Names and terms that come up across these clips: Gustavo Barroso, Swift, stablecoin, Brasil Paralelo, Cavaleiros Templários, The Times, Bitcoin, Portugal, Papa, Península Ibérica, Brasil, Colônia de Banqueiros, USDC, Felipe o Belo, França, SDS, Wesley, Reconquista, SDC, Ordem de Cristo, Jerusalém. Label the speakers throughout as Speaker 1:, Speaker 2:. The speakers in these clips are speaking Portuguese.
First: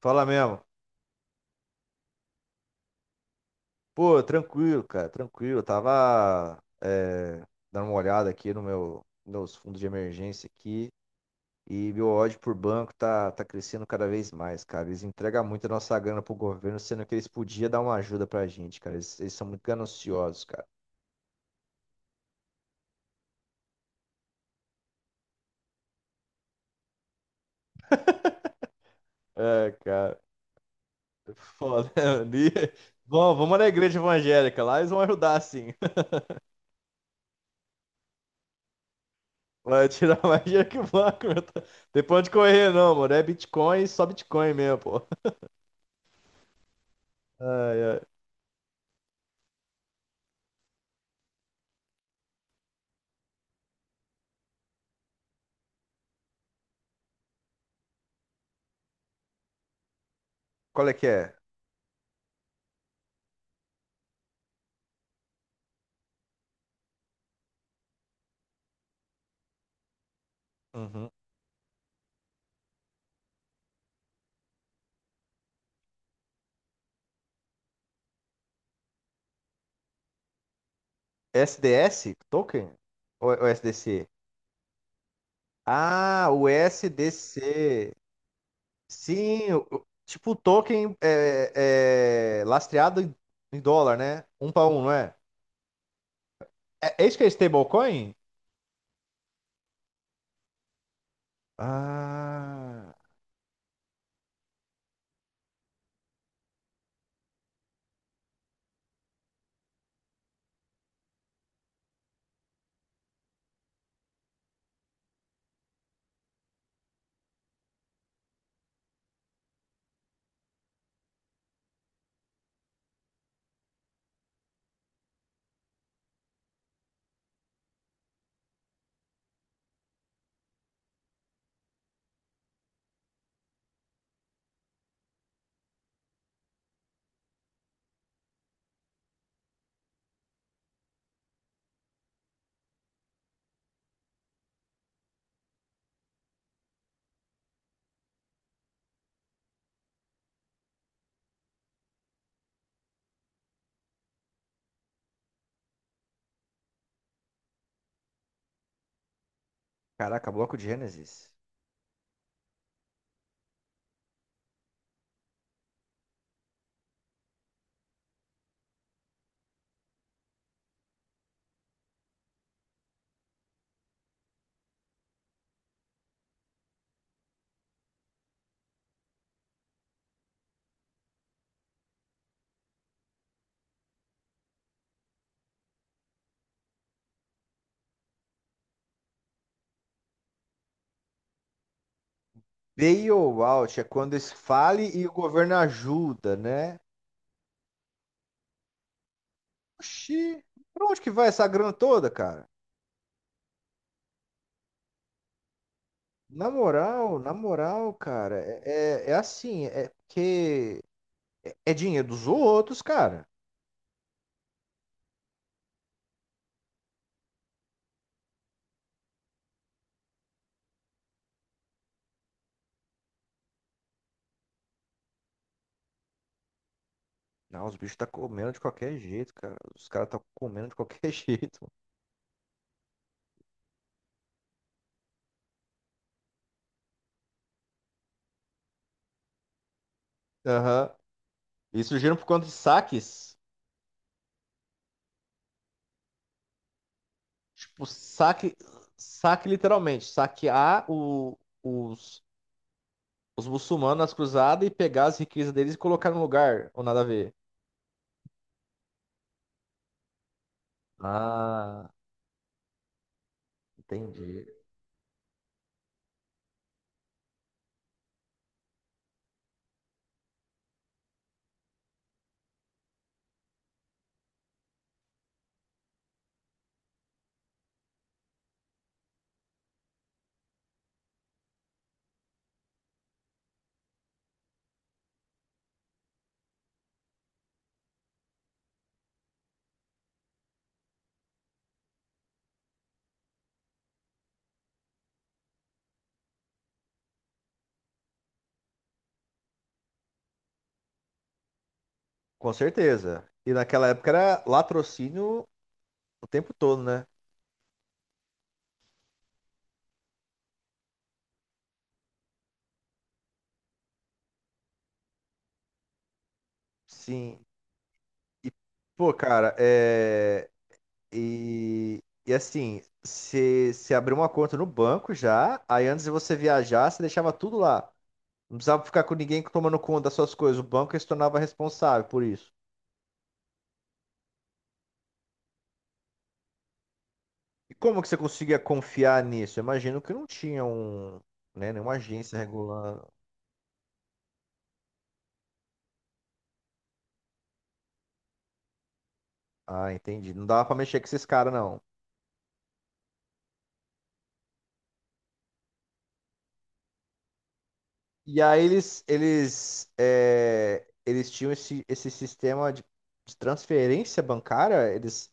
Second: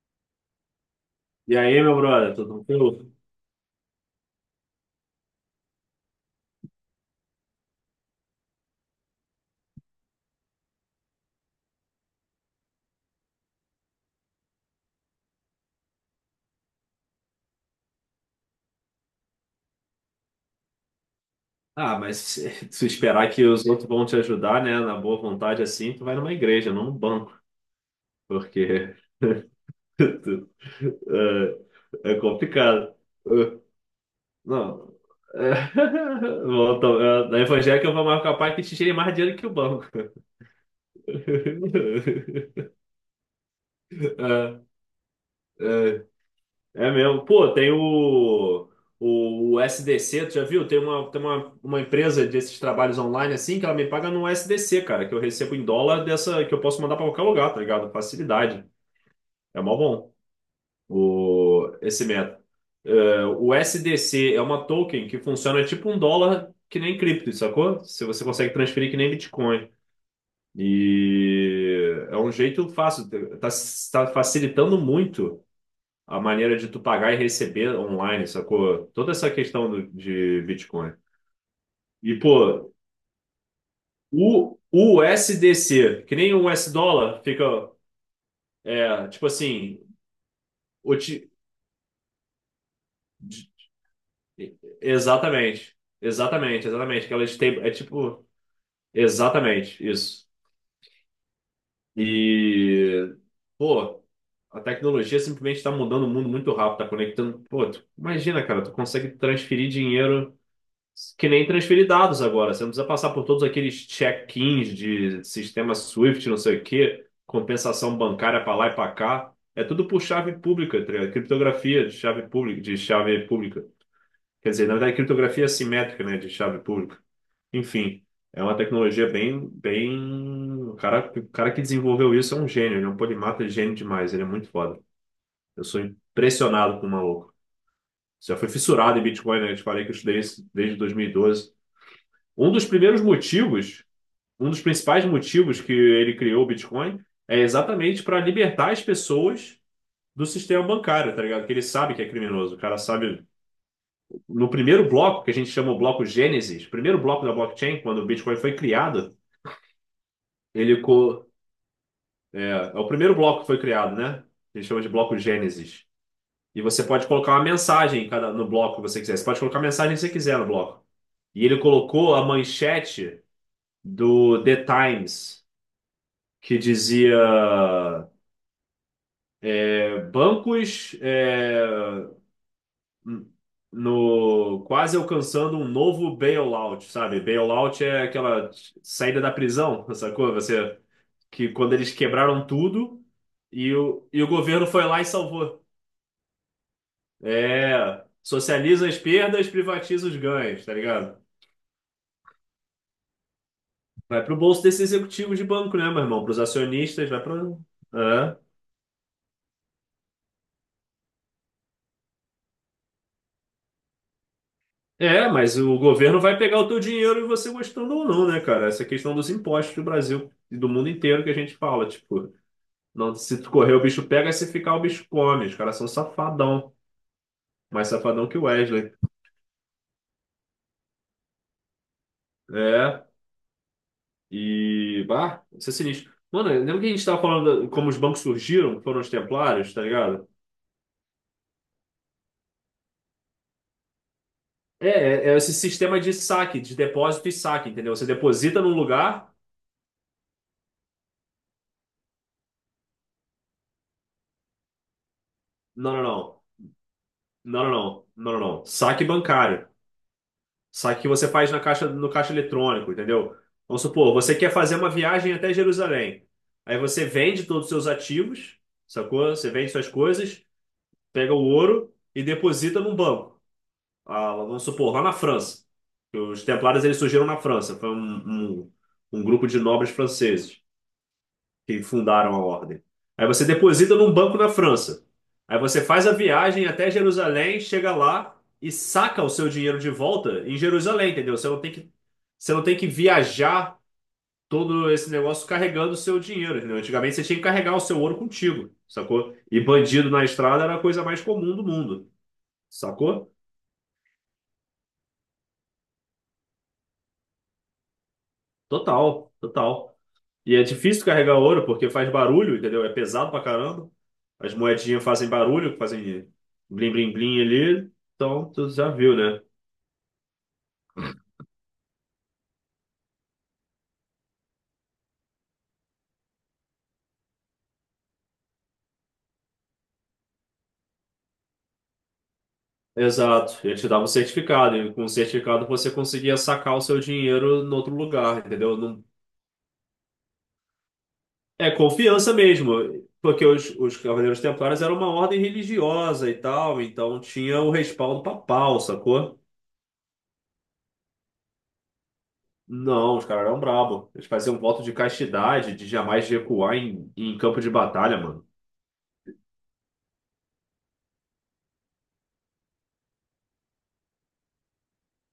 Speaker 1: Fala mesmo.
Speaker 2: E aí, meu brother, tudo tranquilo?
Speaker 1: Pô, tranquilo, cara, tranquilo. Eu tava dando uma olhada aqui no meus fundos de emergência aqui e meu ódio por banco tá crescendo cada vez mais, cara. Eles entregam muito a nossa grana pro governo, sendo que eles podiam dar uma ajuda pra gente, cara. Eles são muito gananciosos, cara.
Speaker 2: Ah, mas se esperar que os outros vão te ajudar, né, na boa vontade assim, tu vai numa igreja, não num banco, porque
Speaker 1: É, cara,
Speaker 2: tu-
Speaker 1: foda.
Speaker 2: é
Speaker 1: ali.
Speaker 2: complicado.
Speaker 1: Bom, vamos
Speaker 2: Eh,
Speaker 1: na igreja evangélica, lá eles
Speaker 2: Não.
Speaker 1: vão ajudar
Speaker 2: É,
Speaker 1: sim.
Speaker 2: volta, na evangélica eu vou mais capaz que te tire mais dinheiro que o banco.
Speaker 1: Vai tirar mais dinheiro que o banco, meu. Tem pra onde correr, não, mano. É Bitcoin, só Bitcoin mesmo, pô.
Speaker 2: É, é mesmo. Pô, tem
Speaker 1: Ai, ai.
Speaker 2: o SDC, tu já viu? Uma empresa desses trabalhos online assim que ela me paga no SDC, cara, que eu recebo em dólar dessa que eu posso mandar pra qualquer lugar, tá ligado? Facilidade. É mó bom
Speaker 1: Qual é que é?
Speaker 2: esse método. É, o SDC é uma token que funciona tipo um dólar que nem cripto, sacou? Se você consegue transferir que nem Bitcoin.
Speaker 1: Uhum.
Speaker 2: E é um jeito fácil, tá, tá facilitando muito a maneira de tu pagar e receber online, sacou? Toda essa questão de Bitcoin.
Speaker 1: SDS?
Speaker 2: E,
Speaker 1: Token?
Speaker 2: pô,
Speaker 1: Ou, é, ou SDC?
Speaker 2: o USDC, que
Speaker 1: Ah,
Speaker 2: nem o
Speaker 1: o
Speaker 2: US dólar, fica,
Speaker 1: SDC.
Speaker 2: tipo
Speaker 1: Sim,
Speaker 2: assim,
Speaker 1: tipo o token
Speaker 2: o ti-
Speaker 1: é lastreado
Speaker 2: de-
Speaker 1: em dólar, né? Um para um, não é?
Speaker 2: exatamente, exatamente,
Speaker 1: É, é
Speaker 2: exatamente, que
Speaker 1: isso que
Speaker 2: ela
Speaker 1: é
Speaker 2: é
Speaker 1: stablecoin?
Speaker 2: tipo, exatamente, isso.
Speaker 1: Ah,
Speaker 2: E, pô, a tecnologia simplesmente está mudando o mundo muito rápido, tá conectando, pô, tu, imagina, cara, tu consegue transferir dinheiro que nem transferir dados agora. Você não precisa passar por todos aqueles check-ins de sistema Swift, não sei o quê, compensação bancária para lá e para cá. É tudo por chave pública, tá ligado? Criptografia de chave pública, de chave pública. Quer dizer, na verdade, criptografia assimétrica, né, de chave pública. Enfim, é uma tecnologia bem, bem. O cara que desenvolveu isso é um gênio, ele é um polimata, ele é gênio demais, ele é muito foda. Eu sou impressionado com o maluco. Já fui fissurado em Bitcoin, né? Eu te falei que eu estudei isso desde 2012. Um dos primeiros motivos, um dos principais motivos que ele criou o Bitcoin é exatamente para libertar as pessoas do sistema bancário, tá ligado? Que ele sabe que é criminoso. O cara sabe. No primeiro bloco, que a gente chama o bloco Gênesis, o primeiro bloco da blockchain, quando o Bitcoin foi criado,
Speaker 1: caraca, bloco de
Speaker 2: ele. co-
Speaker 1: Gênesis.
Speaker 2: é o primeiro bloco que foi criado, né? A gente chama de bloco Gênesis. E você pode colocar uma mensagem em cada, no bloco que você quiser. Você pode colocar a mensagem que você quiser no bloco. E ele colocou a manchete do The Times que dizia bancos no quase alcançando um novo bailout, sabe? Bailout é aquela saída da prisão, sacou? Você que quando eles quebraram tudo e
Speaker 1: Bailout é
Speaker 2: o,
Speaker 1: quando
Speaker 2: e o governo foi
Speaker 1: esfale
Speaker 2: lá
Speaker 1: e
Speaker 2: e
Speaker 1: o governo
Speaker 2: salvou.
Speaker 1: ajuda, né?
Speaker 2: É, socializa as perdas, privatiza os
Speaker 1: Oxi,
Speaker 2: ganhos, tá
Speaker 1: pra onde que
Speaker 2: ligado?
Speaker 1: vai essa grana toda, cara?
Speaker 2: Vai pro bolso desse executivo de banco, né, meu irmão? Pros acionistas, vai
Speaker 1: Na
Speaker 2: pro.
Speaker 1: moral, cara,
Speaker 2: É.
Speaker 1: é assim, é porque é, é dinheiro dos outros, cara.
Speaker 2: É, mas o governo vai pegar o teu dinheiro e você gostando ou não, né, cara? Essa questão dos impostos do Brasil e do mundo inteiro que a gente fala, tipo, não, se tu correr o bicho pega, se ficar o bicho come. Os caras são safadão,
Speaker 1: Não, os
Speaker 2: mais
Speaker 1: bichos tá
Speaker 2: safadão que o
Speaker 1: comendo de
Speaker 2: Wesley.
Speaker 1: qualquer jeito, cara. Os caras tá comendo de qualquer jeito.
Speaker 2: É, e, bah, isso é sinistro. Mano, lembra que a gente tava falando como os bancos surgiram, foram os templários, tá ligado?
Speaker 1: Mano. Aham. Isso gira por conta de saques.
Speaker 2: É, esse sistema de saque, de depósito e saque,
Speaker 1: Tipo,
Speaker 2: entendeu? Você deposita num lugar,
Speaker 1: saque literalmente, saquear os muçulmanos nas cruzadas e pegar as riquezas deles e
Speaker 2: não,
Speaker 1: colocar no
Speaker 2: não,
Speaker 1: lugar, ou nada a ver.
Speaker 2: não, não, não, não, não, não, não. Saque bancário. Só que você faz na caixa,
Speaker 1: Ah,
Speaker 2: no caixa eletrônico, entendeu? Vamos supor, você
Speaker 1: entendi.
Speaker 2: quer fazer uma viagem até Jerusalém. Aí você vende todos os seus ativos, sacou? Você vende suas coisas, pega o ouro e deposita num banco. Ah, vamos supor, lá na França. Os Templários eles surgiram na França. Foi um grupo de nobres franceses que fundaram a ordem. Aí você deposita num banco na França. Aí você faz a viagem até Jerusalém, chega lá e saca o seu dinheiro de volta em Jerusalém, entendeu? Você não tem que viajar todo esse negócio carregando o seu dinheiro, entendeu? Antigamente você tinha que carregar o seu ouro contigo, sacou? E bandido na estrada era a coisa mais comum do mundo,
Speaker 1: Com certeza.
Speaker 2: sacou?
Speaker 1: E naquela época era latrocínio o tempo todo, né?
Speaker 2: Total, total. E é difícil carregar ouro porque faz barulho, entendeu? É pesado pra caramba. As moedinhas fazem barulho, fazem blim blim blim
Speaker 1: Sim.
Speaker 2: ali. Então,
Speaker 1: E,
Speaker 2: tu já
Speaker 1: pô,
Speaker 2: viu, né?
Speaker 1: cara, é. E assim, se abriu uma conta no banco já, aí antes de você viajar, você deixava tudo lá. Não precisava ficar com ninguém tomando conta das suas coisas. O banco se tornava responsável por isso.
Speaker 2: Exato. Ele te dava um certificado. E com o certificado você conseguia sacar o seu dinheiro em
Speaker 1: E
Speaker 2: outro
Speaker 1: como que você
Speaker 2: lugar,
Speaker 1: conseguia
Speaker 2: entendeu? Não.
Speaker 1: confiar nisso? Eu imagino que não tinha
Speaker 2: É
Speaker 1: né, nenhuma
Speaker 2: confiança
Speaker 1: agência
Speaker 2: mesmo.
Speaker 1: regulando.
Speaker 2: Porque os Cavaleiros Templários eram uma ordem religiosa e tal. Então tinha o respaldo papal, sacou?
Speaker 1: Ah, entendi. Não dava pra mexer com esses caras, não.
Speaker 2: Não, os caras eram brabo. Eles faziam voto de castidade, de jamais recuar em campo de batalha,
Speaker 1: E
Speaker 2: mano.
Speaker 1: aí eles tinham esse sistema de transferência bancária, eles.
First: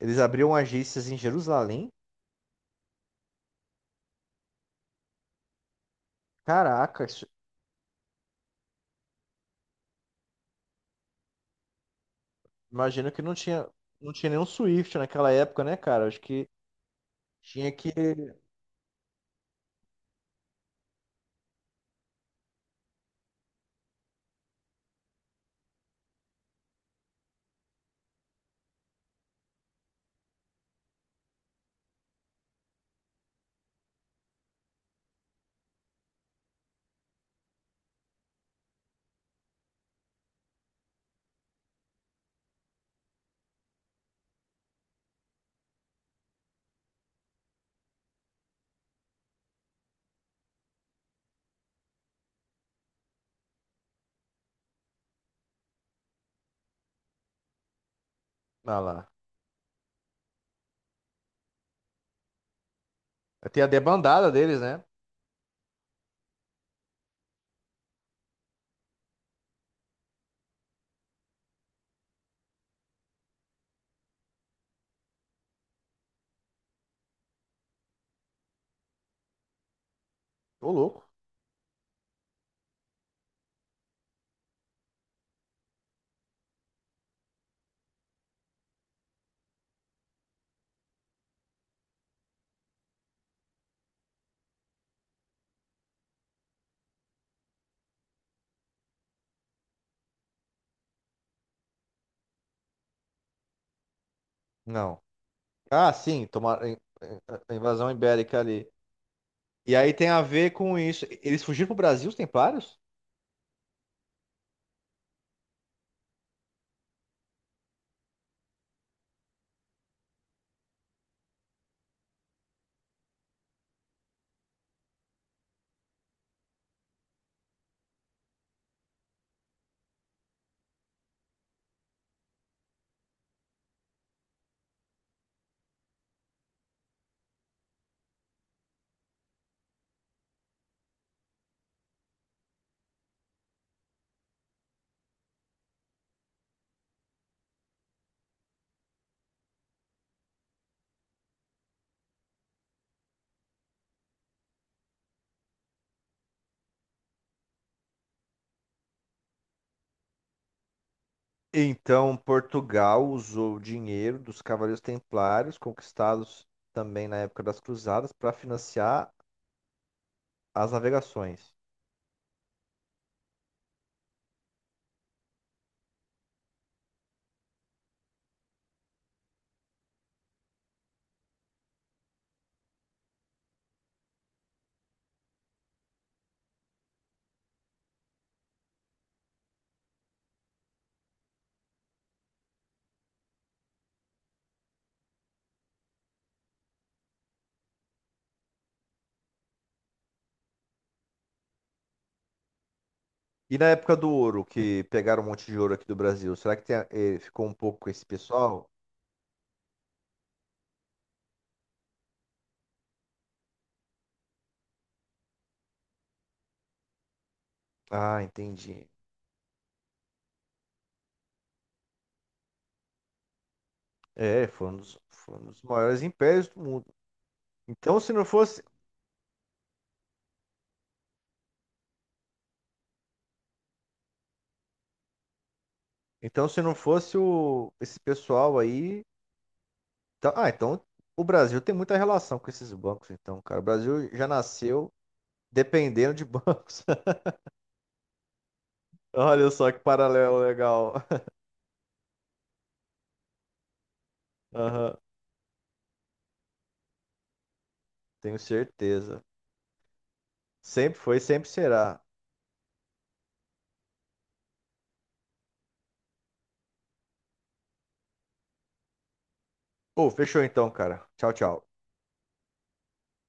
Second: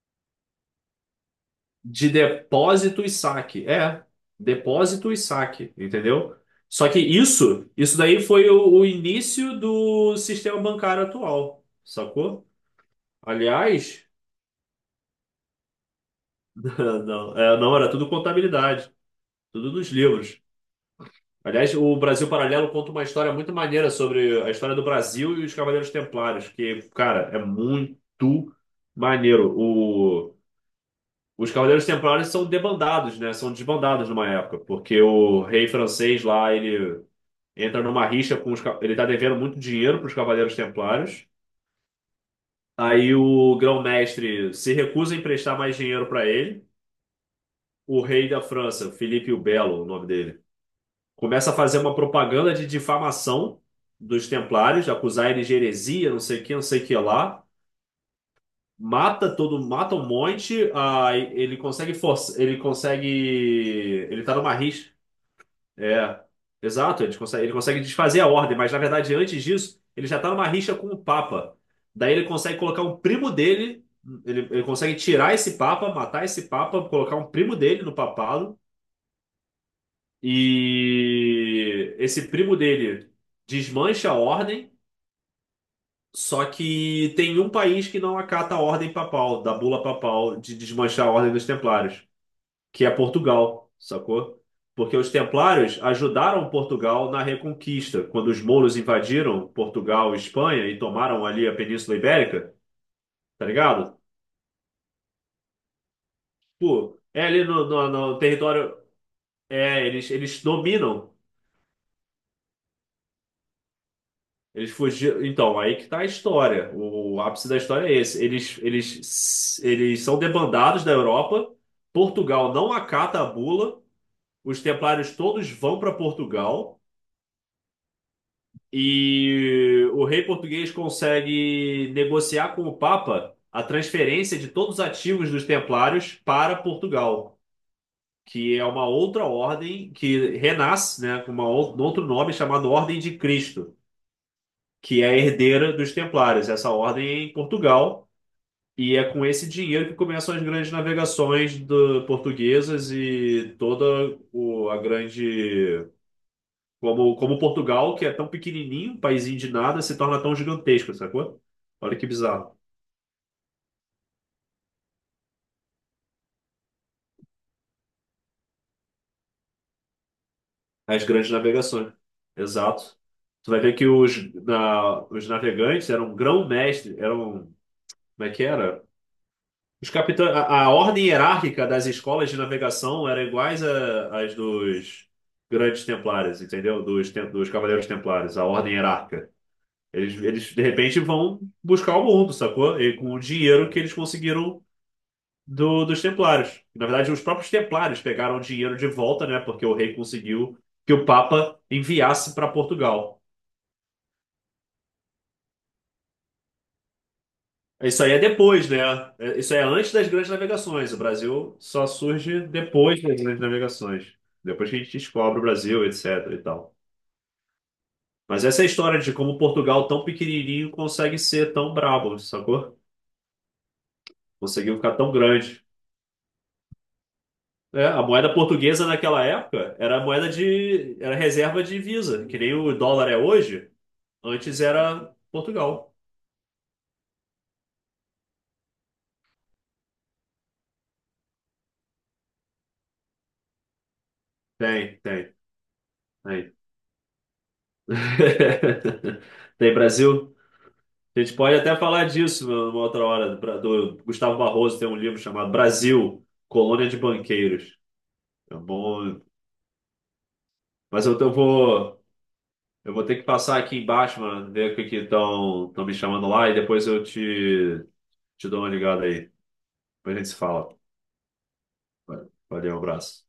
Speaker 1: Eles abriram agências em Jerusalém?
Speaker 2: De depósito e saque. É, depósito e saque, entendeu? Só que
Speaker 1: Caraca,
Speaker 2: isso daí foi o início do sistema bancário atual, sacou?
Speaker 1: imagino que não tinha,
Speaker 2: Aliás,
Speaker 1: não tinha nenhum Swift naquela época, né, cara? Acho que
Speaker 2: não,
Speaker 1: tinha
Speaker 2: não, era
Speaker 1: que.
Speaker 2: tudo contabilidade, tudo nos livros. Aliás, o Brasil Paralelo conta uma história muito maneira sobre a história do Brasil e os Cavaleiros Templários, que, cara, é muito maneiro. Os Cavaleiros Templários são debandados, né? São desbandados numa época, porque o rei francês lá, ele entra numa rixa com os. Ele tá devendo muito dinheiro para os Cavaleiros Templários. Aí o grão-mestre se recusa a emprestar mais dinheiro para ele. O rei da França, Felipe o Belo, o nome dele, começa a fazer uma propaganda de difamação dos Templários, acusar eles de heresia, não sei o que, não sei o que lá.
Speaker 1: Ah lá.
Speaker 2: Mata todo, mata um monte, aí ele consegue força, ele consegue,
Speaker 1: Tem a
Speaker 2: ele
Speaker 1: debandada
Speaker 2: tá numa
Speaker 1: deles, né?
Speaker 2: rixa. É, exato, ele consegue desfazer a ordem, mas na verdade, antes disso, ele já está numa rixa com o Papa. Daí ele consegue colocar um primo dele, ele consegue tirar esse Papa, matar esse Papa, colocar um primo dele no papado,
Speaker 1: Ô, louco.
Speaker 2: e esse primo dele desmancha a ordem, só que tem um país que não acata a ordem papal, da bula papal, de desmanchar a ordem dos Templários, que é Portugal, sacou? Porque os Templários ajudaram Portugal na Reconquista, quando os mouros invadiram Portugal e Espanha e tomaram ali a Península Ibérica, tá ligado?
Speaker 1: Não. Ah, sim,
Speaker 2: Pô,
Speaker 1: em-
Speaker 2: é ali
Speaker 1: a
Speaker 2: no,
Speaker 1: invasão
Speaker 2: no
Speaker 1: ibérica ali.
Speaker 2: território.
Speaker 1: E
Speaker 2: É,
Speaker 1: aí tem
Speaker 2: eles,
Speaker 1: a
Speaker 2: eles
Speaker 1: ver com isso.
Speaker 2: dominam.
Speaker 1: Eles fugiram pro Brasil, os templários?
Speaker 2: Eles fugiram. Então, aí que tá a história. O ápice da história é esse. Eles são debandados da Europa. Portugal não acata a bula. Os templários todos vão para Portugal. E o rei português consegue negociar com o Papa a transferência de todos os ativos dos Templários para Portugal, que é uma outra ordem que renasce, né, com um outro nome chamado Ordem de Cristo, que é a herdeira dos Templários. Essa ordem é em Portugal e é com esse dinheiro que começam as grandes navegações portuguesas e toda a grande como Portugal, que é tão pequenininho, um paísinho de nada, se torna tão gigantesco, sacou? Olha que
Speaker 1: Então,
Speaker 2: bizarro.
Speaker 1: Portugal usou o dinheiro dos Cavaleiros Templários, conquistados também na época das Cruzadas, para financiar as
Speaker 2: As grandes
Speaker 1: navegações.
Speaker 2: navegações. Exato. Tu vai ver que os, os navegantes eram grão-mestre, eram. Como é que era? Os capitães, a ordem hierárquica das escolas de navegação era iguais às dos grandes templários, entendeu? Dos cavaleiros templários, a ordem hierárquica. De repente, vão buscar o mundo, sacou? E com o dinheiro que eles conseguiram dos Templários. Na verdade, os próprios Templários pegaram o dinheiro de volta, né? Porque o rei conseguiu que o Papa enviasse para Portugal.
Speaker 1: E na época do ouro, que pegaram um monte de ouro aqui do Brasil, será que tem, ficou um pouco com esse
Speaker 2: Isso aí é
Speaker 1: pessoal?
Speaker 2: depois, né? Isso é antes das grandes navegações. O Brasil só surge depois das grandes navegações. Depois que a gente descobre o Brasil, etc. e tal.
Speaker 1: Ah,
Speaker 2: Mas essa é a
Speaker 1: entendi.
Speaker 2: história de como Portugal, tão pequenininho, consegue ser tão brabo, sacou?
Speaker 1: É,
Speaker 2: Conseguiu ficar tão
Speaker 1: foi um dos
Speaker 2: grande.
Speaker 1: maiores impérios do mundo.
Speaker 2: É,
Speaker 1: Então,
Speaker 2: a
Speaker 1: se não
Speaker 2: moeda
Speaker 1: fosse,
Speaker 2: portuguesa naquela época era a moeda de, era reserva de divisa, que nem o dólar é hoje. Antes era Portugal.
Speaker 1: então, se não fosse esse pessoal aí. Então o Brasil tem muita relação com esses bancos, então, cara. O Brasil já nasceu
Speaker 2: Tem, tem,
Speaker 1: dependendo de
Speaker 2: tem.
Speaker 1: bancos. Olha só
Speaker 2: Tem
Speaker 1: que
Speaker 2: Brasil?
Speaker 1: paralelo legal.
Speaker 2: A gente pode até falar disso numa outra hora. Do Gustavo Barroso tem
Speaker 1: Aham,
Speaker 2: um livro chamado Brasil, Colônia de Banqueiros.
Speaker 1: tenho
Speaker 2: É bom.
Speaker 1: certeza. Sempre
Speaker 2: Mas
Speaker 1: foi,
Speaker 2: eu, eu
Speaker 1: sempre será.
Speaker 2: vou, eu vou ter que passar aqui embaixo, mano, ver o que que estão me chamando lá e depois eu te dou uma ligada aí.
Speaker 1: Pô,
Speaker 2: Depois a gente se
Speaker 1: fechou então,
Speaker 2: fala.
Speaker 1: cara. Tchau, tchau.
Speaker 2: Valeu, um abraço.